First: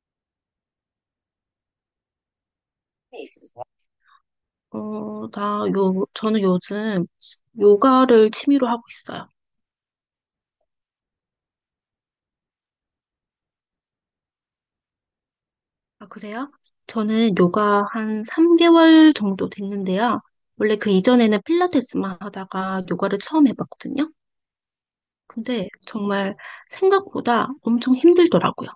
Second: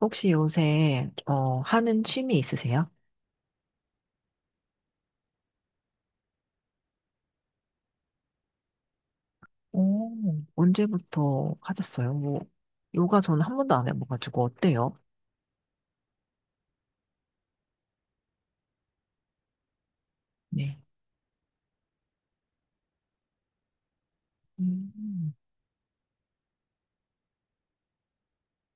혹시 요새, 하는 취미 있으세요? 있으세요? 저는 요즘 요가를 취미로 하고 있어요. 오, 언제부터 하셨어요? 뭐, 요가 저는 한 번도 안 해봐가지고 어때요? 아, 그래요? 저는 요가 한 3개월 정도 됐는데요. 원래 네. 그 이전에는 필라테스만 하다가 요가를 처음 해봤거든요. 음, 근데 정말 생각보다 엄청 힘들더라고요.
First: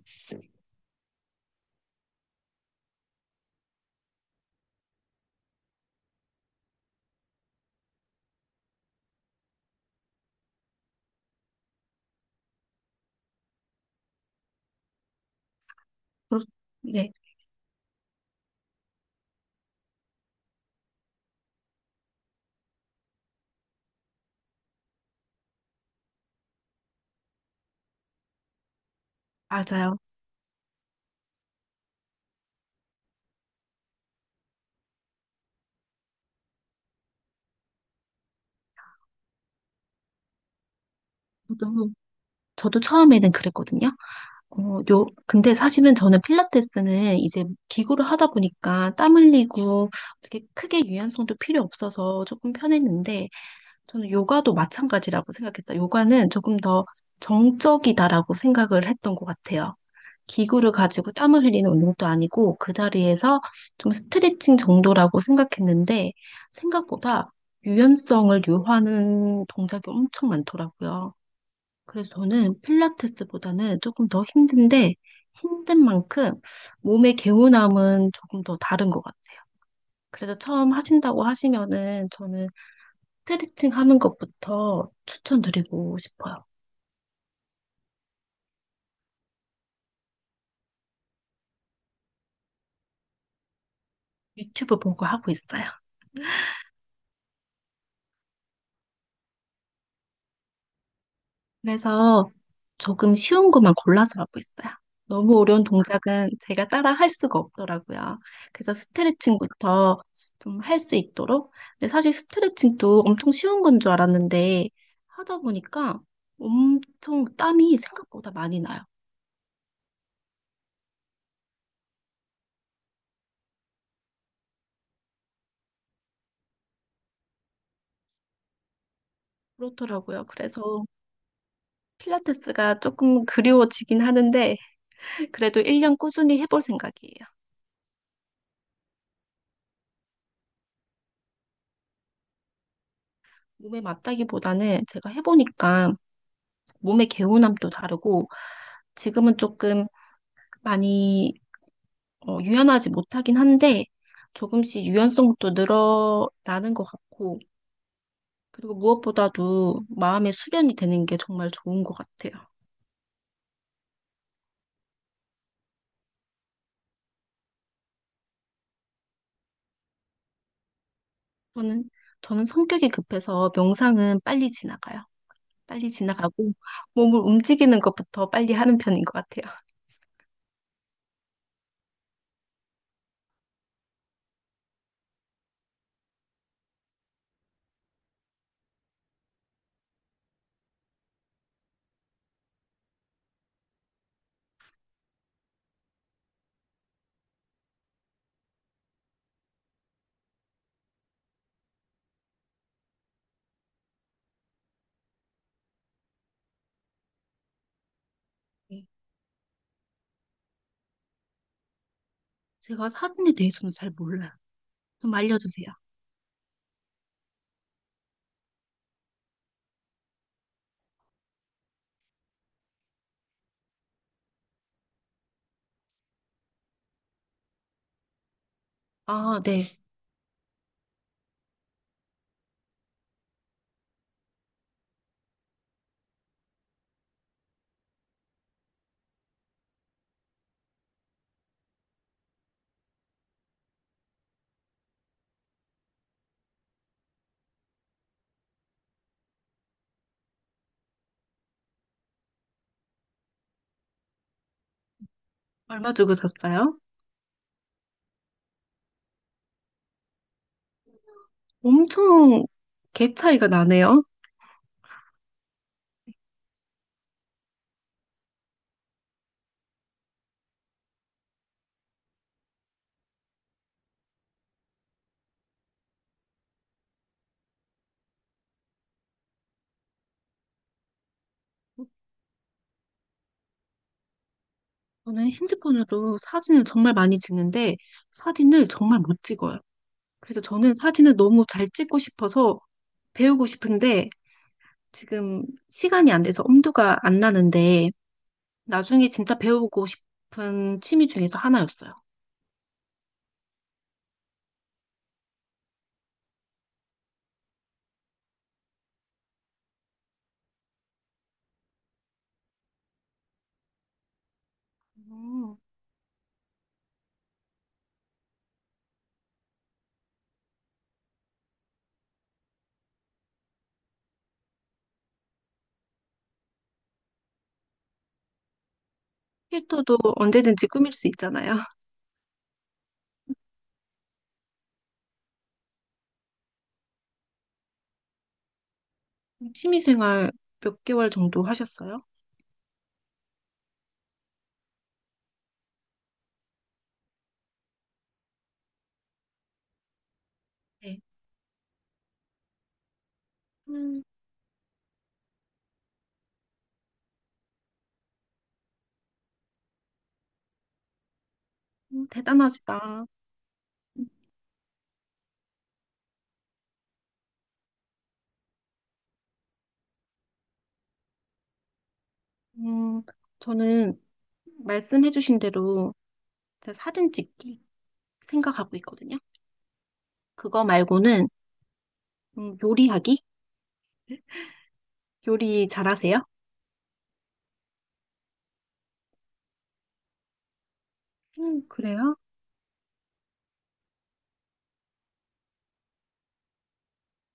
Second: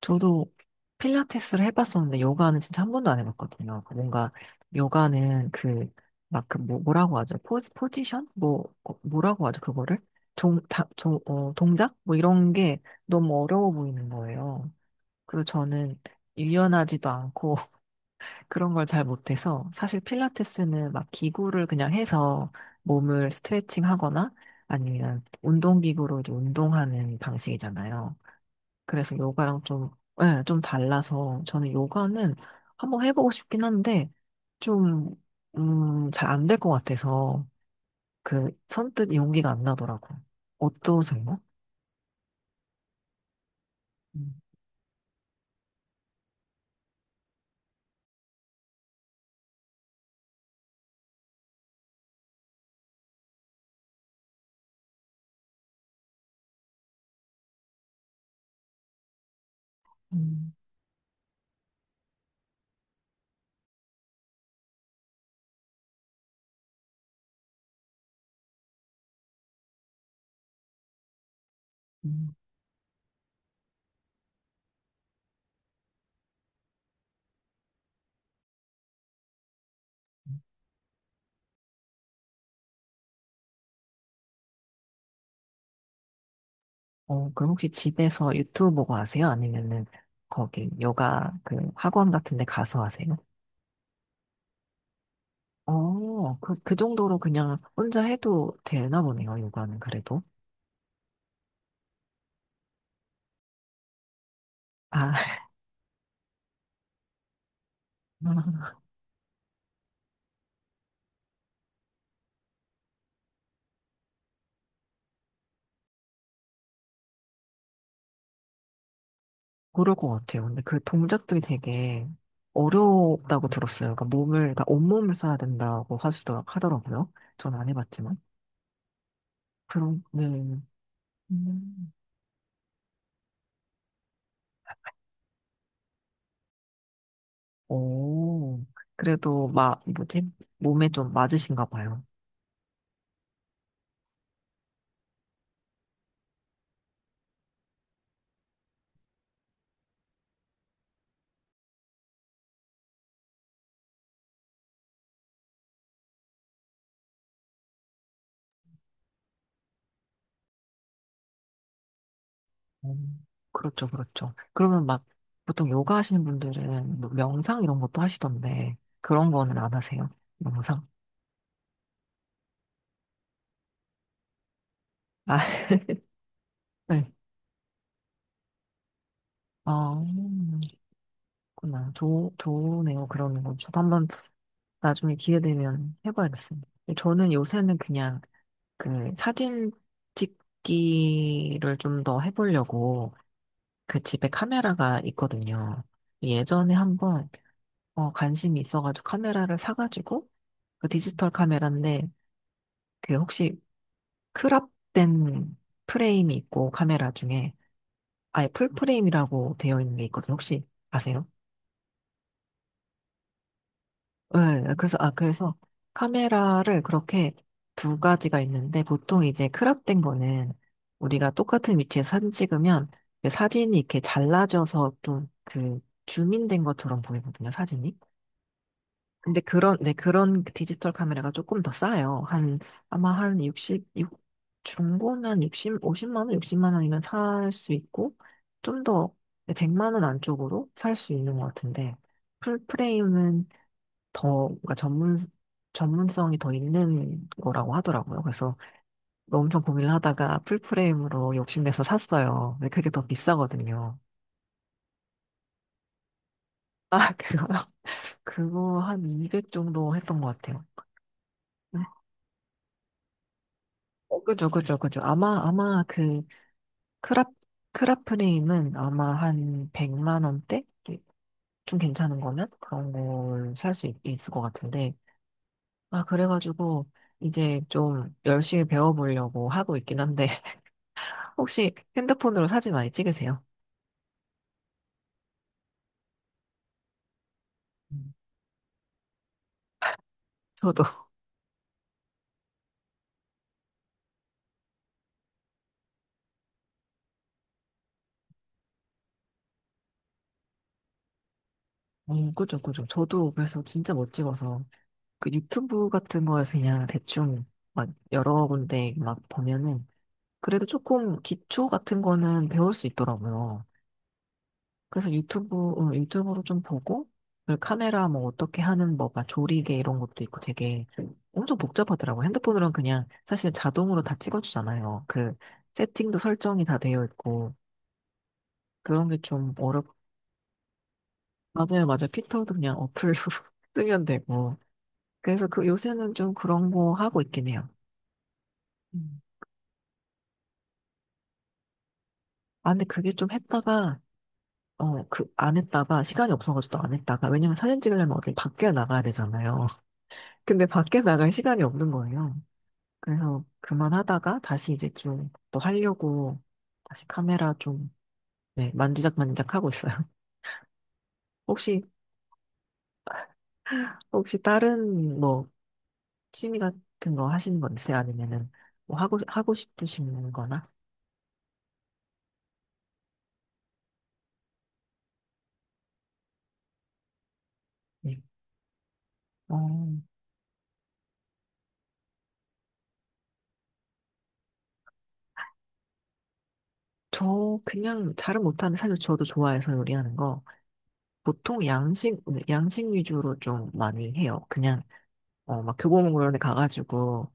저도 필라테스를 해봤었는데 요가는 진짜 한 번도 안 해봤거든요. 그 뭔가 요가는 그, 막 그 뭐, 뭐라고 하죠? 포지션? 뭐, 뭐라고 하죠? 그거를? 종, 다, 종, 어, 동작? 뭐 이런 게 너무 어려워 보이는 거예요. 그래서 저는 그렇- 유연하지도 네, 않고 그런 걸 잘 못해서 사실 필라테스는 막 기구를 그냥 해서 몸을 스트레칭 하거나 아니면 운동기구로 이제 운동하는 방식이잖아요. 그래서 요가랑 좀, 맞아요. 예, 좀 달라서 저는 요가는 한번 해보고 싶긴 한데 좀, 잘 안 될 것 같아서 그 선뜻 용기가 안 나더라고요. 어떠세요? 저도, 저도 처음에는 그랬거든요. 음, 근데 사실은 저는 필라테스는 이제 기구를 하다 보니까 땀 흘리고 어떻게 크게 유연성도 필요 없어서 조금 편했는데 저는 요가도 마찬가지라고 생각했어요. 요가는 조금 더 정적이다라고 생각을 했던 것 같아요. 음, 기구를 가지고 땀을 흘리는 운동도 아니고 그 자리에서 좀 스트레칭 정도라고 생각했는데 생각보다 유연성을 요하는 동작이 엄청 많더라고요. 그래서 음. 저는 필라테스보다는 조금 더 힘든데 힘든 만큼 몸의 개운함은 조금 더 다른 것 같아요. 그래서 처음 하신다고 하시면은 저는 스트레칭 하는 것부터 추천드리고 싶어요. 그럼 혹시 집에서 유튜브 보고 하세요? 아니면은 거기 요가 그 학원 같은 데 가서 하세요? 유튜브 보고 하고 있어요. 그 정도로 그냥 혼자 해도 되나 보네요, 요가는 그래도. 그래서 조금 쉬운 것만 골라서 하고 있어요. 아, 너무 어려운 동작은 제가 따라 할 수가 없더라고요. 그래서 스트레칭부터 좀 할 수 있도록. 근데 사실 스트레칭도 엄청 쉬운 건 줄 알았는데 하다 보니까 엄청 땀이 생각보다 많이 나요. 그럴 것 같아요. 근데 그 동작들이 되게 어렵다고 들었어요. 그러니까 몸을, 그러니까 온몸을 써야 된다고 하더라고요. 전 안 해봤지만. 그렇더라고요. 네. 그래서 음. 필라테스가 조금 그리워지긴 하는데 그래도 1년 꾸준히 해볼 생각이에요. 오, 그래도 막, 뭐지? 몸에 좀 맞으신가 봐요. 몸에 맞다기보다는 제가 해보니까 몸의 개운함도 다르고 지금은 조금 많이 유연하지 못하긴 한데 조금씩 유연성도 늘어나는 것 같고 그리고 무엇보다도 마음의 수련이 되는 게 정말 좋은 것 같아요. 음, 그렇죠, 그렇죠. 그러면 막 보통 요가 하시는 분들은 뭐 명상 이런 것도 하시던데 그런 거는 안 하세요? 명상? 저는 저는 성격이 급해서 명상은 빨리 지나가요. 아, 빨리 지나가고 네. 몸을 움직이는 것부터 빨리 하는 편인 것 같아요. 어, 음, 그렇구나. 좋네요. 그러는 건 저도 한번 나중에 기회 되면 해봐야겠습니다. 저는 요새는 그냥 그 사진 찍기를 좀 더 해보려고 그 집에 카메라가 있거든요. 예전에 한번 관심이 있어가지고 카메라를 사가지고 그 디지털 카메라인데 그 혹시 크롭된 프레임이 있고 카메라 중에 아예 풀 네. 프레임이라고 되어 있는 게 있거든요. 혹시 아세요? 제가 사진에 대해서는 잘 몰라요. 네, 그래서 아 좀 그래서 알려주세요. 카메라를 그렇게 두 가지가 있는데 보통 이제 크롭된 거는 우리가 똑같은 위치에서 사진 찍으면 그 사진이 이렇게 잘라져서 좀 그 줌인된 것처럼 보이거든요. 사진이. 근데 아, 네. 네, 그런 디지털 카메라가 조금 더 싸요. 한, 아마 한 60, 육 중고는 한 60, 50만 원, 60만 원이면 살 수 있고, 좀 더, 네, 100만 원 안쪽으로 살 수 있는 것 같은데, 풀프레임은 더, 그러니까 전문성이 더 있는 거라고 하더라고요. 그래서 엄청 고민을 하다가 풀프레임으로 욕심내서 샀어요. 근데 그게 더 비싸거든요. 얼마 주고 샀어요? 아, 그거, 그거 한 200 정도 했던 것 같아요. 엄청 갭 차이가 나네요. 그죠, 그죠, 그죠. 아마 크라, 크라프림은 아마 한 100만 원대? 네, 좀 괜찮은 거면? 그런 걸 살 수 있을 것 같은데. 아, 그래가지고, 이제 좀 열심히 배워보려고 하고 있긴 한데, 혹시 핸드폰으로 사진 많이 찍으세요? 저는 핸드폰으로 사진을 정말 많이 찍는데 음. 사진을 정말 못 찍어요. 그래서 저는 저도. 사진을 너무 잘 찍고 싶어서 배우고 싶은데 지금 시간이 안 돼서 엄두가 안 나는데 나중에 진짜 배우고 싶은 취미 중에서 하나였어요. 그죠, 그죠. 저도 그래서 진짜 못 찍어서, 그 유튜브 같은 거 그냥 대충 막 여러 군데 막 보면은, 그래도 조금 기초 같은 거는 배울 수 있더라고요. 그래서 음. 유튜브로 좀 보고, 그 카메라 뭐 어떻게 하는 뭐, 막 조리개 이런 것도 있고 되게 엄청 복잡하더라고요. 핸드폰으로는 그냥 사실 자동으로 다 찍어주잖아요. 그 세팅도 설정이 다 되어 있고, 그런 게 좀 어렵, 필터도 언제든지 꾸밀 수 있잖아요. 맞아요, 맞아요. 피터도 그냥 어플로 쓰면 되고. 그래서 그 요새는 좀 그런 거 하고 있긴 해요. 음. 취미 생활 몇 개월 정도 하셨어요? 아, 근데 그게 좀 했다가, 안 했다가, 시간이 없어가지고 또 안 했다가, 왜냐면 사진 찍으려면 어딜 밖에 나가야 되잖아요. 근데 네. 밖에 나갈 시간이 없는 거예요. 그래서 음, 그만하다가 다시 이제 좀 또 하려고 다시 카메라 좀, 네, 만지작만지작 하고 있어요. 혹시, 대단하시다. 혹시 다른 뭐 취미 같은 거 하시는 거 있어요? 아니면은 뭐 하고 싶으신 거나? 음, 저는 말씀해주신 대로 제가 사진 찍기 네. 생각하고 있거든요. 어, 그거 말고는 요리하기? 요리 잘하세요? 저 그냥 잘은 못하는데 사실 저도 좋아해서 요리하는 거. 보통 그래요? 양식 위주로 좀 많이 해요. 그냥, 막 교보문고런 데 가가지고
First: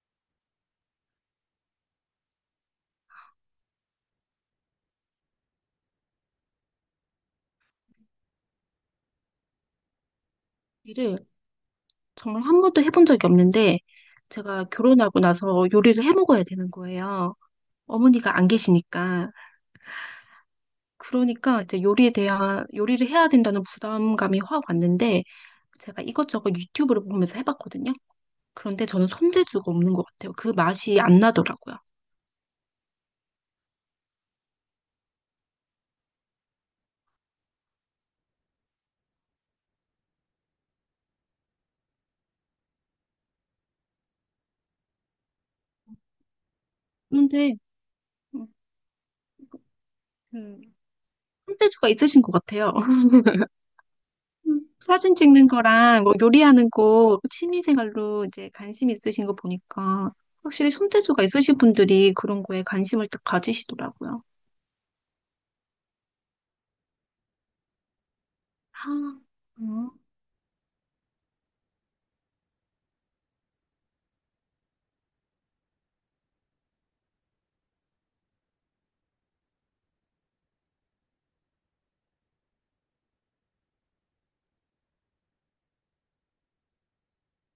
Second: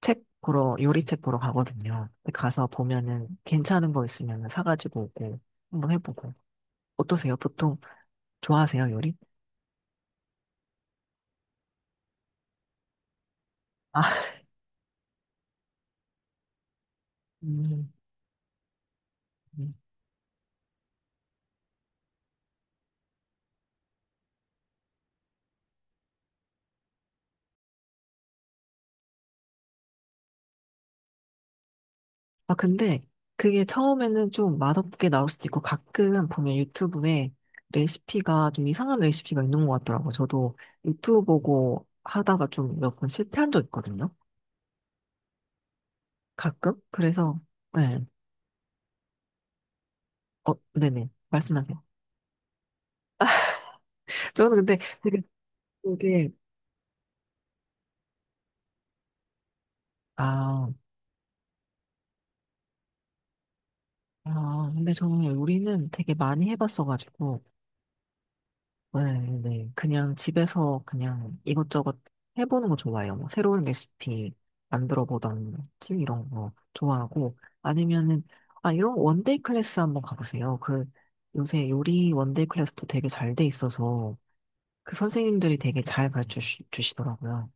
책 보러, 요리책 보러 가거든요. 근데 가서 보면은 괜찮은 거 있으면 사가지고 오고 한번 해보고. 어떠세요? 보통 좋아하세요, 요리? 요리를 정말 한 번도 해본 적이 없는데 아, 제가 결혼하고 나서 요리를 해 먹어야 되는 거예요. 음, 어머니가 안 계시니까. 음. 그러니까 이제 요리를 해야 된다는 부담감이 확 왔는데 제가 이것저것 유튜브를 보면서 해봤거든요. 그런데 저는 손재주가 없는 것 같아요. 그 맛이 안 나더라고요. 아, 근데 그게 처음에는 좀 맛없게 나올 수도 있고 가끔 보면 유튜브에 레시피가 좀 이상한 레시피가 있는 것 같더라고요. 저도 유튜브 보고 하다가 좀 몇 번 실패한 적 있거든요. 가끔? 그래서, 그런데 네. 음, 그 어, 네네. 재주 말씀하세요. 가 있으신 것 같아요. 저는 근데 사진 찍는 거랑 뭐 되게, 요리하는 거 취미생활로 이제 관심 있으신 거 보니까 아, 확실히 손재주가 있으신 분들이 그런 거에 관심을 딱 가지시더라고요. 아, 근데 저는 요리는 되게 많이 해봤어가지고, 네, 아, 네. 음. 그냥 집에서 그냥 이것저것 해보는 거 좋아해요. 뭐 새로운 레시피 만들어 보던지 이런 거 좋아하고, 아니면은, 아, 이런 원데이 클래스 한번 가보세요. 그, 요새 요리 원데이 클래스도 되게 잘 돼 있어서, 그 선생님들이 되게 잘 가르쳐 주시더라고요.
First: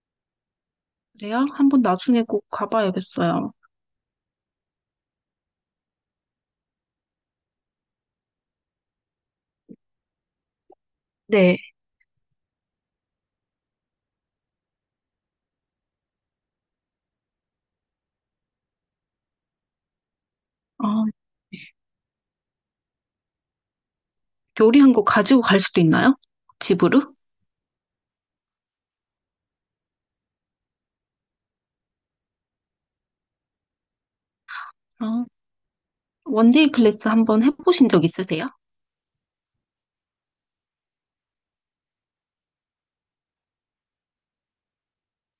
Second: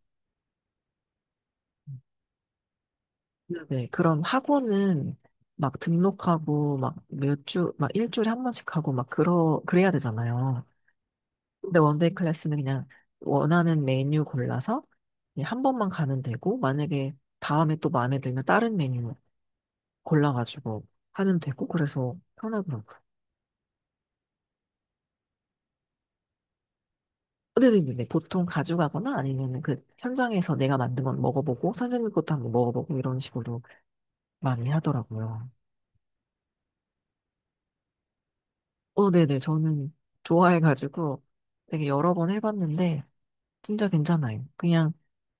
그래요? 한번 나중에 꼭 가봐야겠어요. 네, 그럼 학원은 막 등록하고, 막 몇 주, 막 일주일에 한 번씩 하고, 막 그래야 되잖아요. 네. 근데 원데이 클래스는 그냥 원하는 메뉴 골라서 그냥 한 번만 가면 되고, 만약에 다음에 또 마음에 들면 다른 메뉴 골라가지고 어, 하면 되고, 그래서 편하더라고요. 요리한 거 가지고 갈 수도 있나요? 집으로? 근데 네 보통 가져가거나 아니면 그 현장에서 내가 만든 건 먹어보고, 선생님 것도 한번 먹어보고 이런 식으로 많이 어, 하더라고요. 원데이 클래스 한번 해보신 적 있으세요? 어, 네네. 저는 좋아해가지고 되게 여러 번 해봤는데, 진짜 괜찮아요. 그냥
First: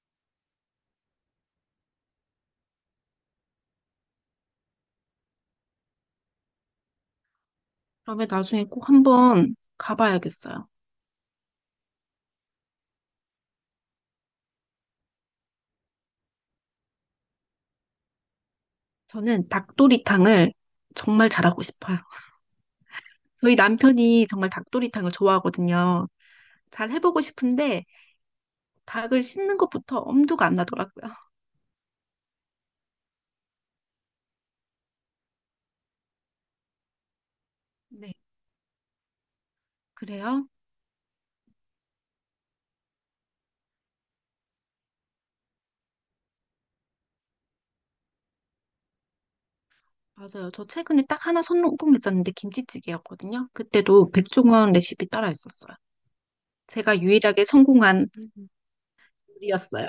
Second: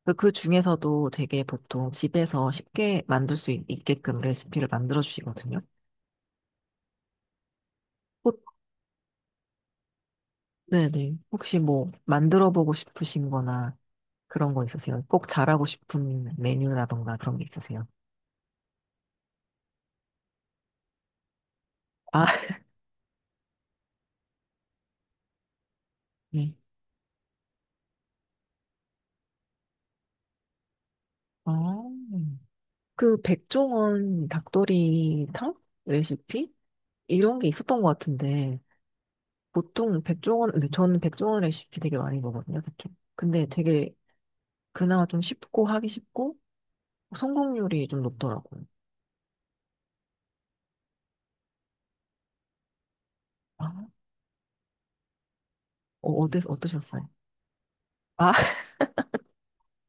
그, 그 중에서도 되게 보통 집에서 쉽게 만들 수 있게끔 레시피를 만들어 주시거든요. 그러면 혹- 나중에 꼭 한번 가봐야겠어요. 네네. 혹시 뭐 만들어 보고 싶으신 거나 그런 거 있으세요? 꼭 잘하고 싶은 메뉴라던가 그런 게 있으세요? 저는 닭도리탕을 정말 잘하고 싶어요. 아, 저희 남편이 정말 닭도리탕을 좋아하거든요. 네. 잘 해보고 싶은데 닭을 씹는 것부터 엄두가 안 나더라고요. 아, 그 백종원 닭도리탕 레시피? 이런 게 있었던 것 네, 같은데 보통 그래요? 백종원, 근데 저는 백종원 레시피 되게 많이 먹거든요, 특히. 근데 되게 그나마 좀 쉽고 하기 쉽고 성공률이 좀 높더라고요. 맞아요. 저 최근에 딱 하나 성공했었는데 김치찌개였거든요. 아, 그때도 백종원 레시피 따라 했었어요. 제가 어떠셨어요? 유일하게 성공한 아, 요리였어요.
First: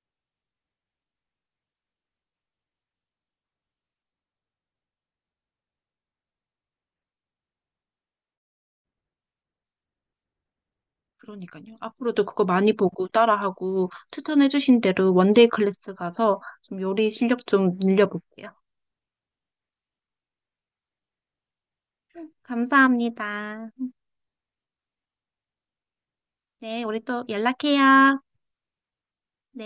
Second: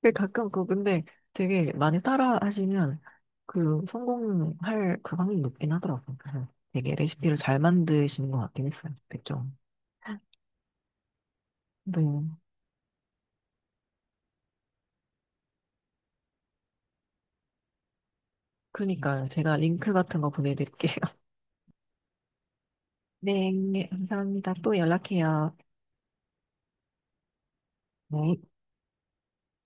근데 가끔 그 근데 되게 많이 따라 하시면 그 성공할 그 확률이 높긴 하더라고요. 그래서 되게 레시피를 잘 만드시는 것 같긴 했어요. 그죠? 그러니까요. 네. 앞으로도 그거 많이 보고 따라하고 추천해주신 대로 원데이 클래스 가서 좀 요리 실력 좀 늘려볼게요. 그러니까 제가 링크 같은 거 보내드릴게요. 감사합니다. 네, 감사합니다. 또 연락해요. 네, 우리 또 연락해요. 네.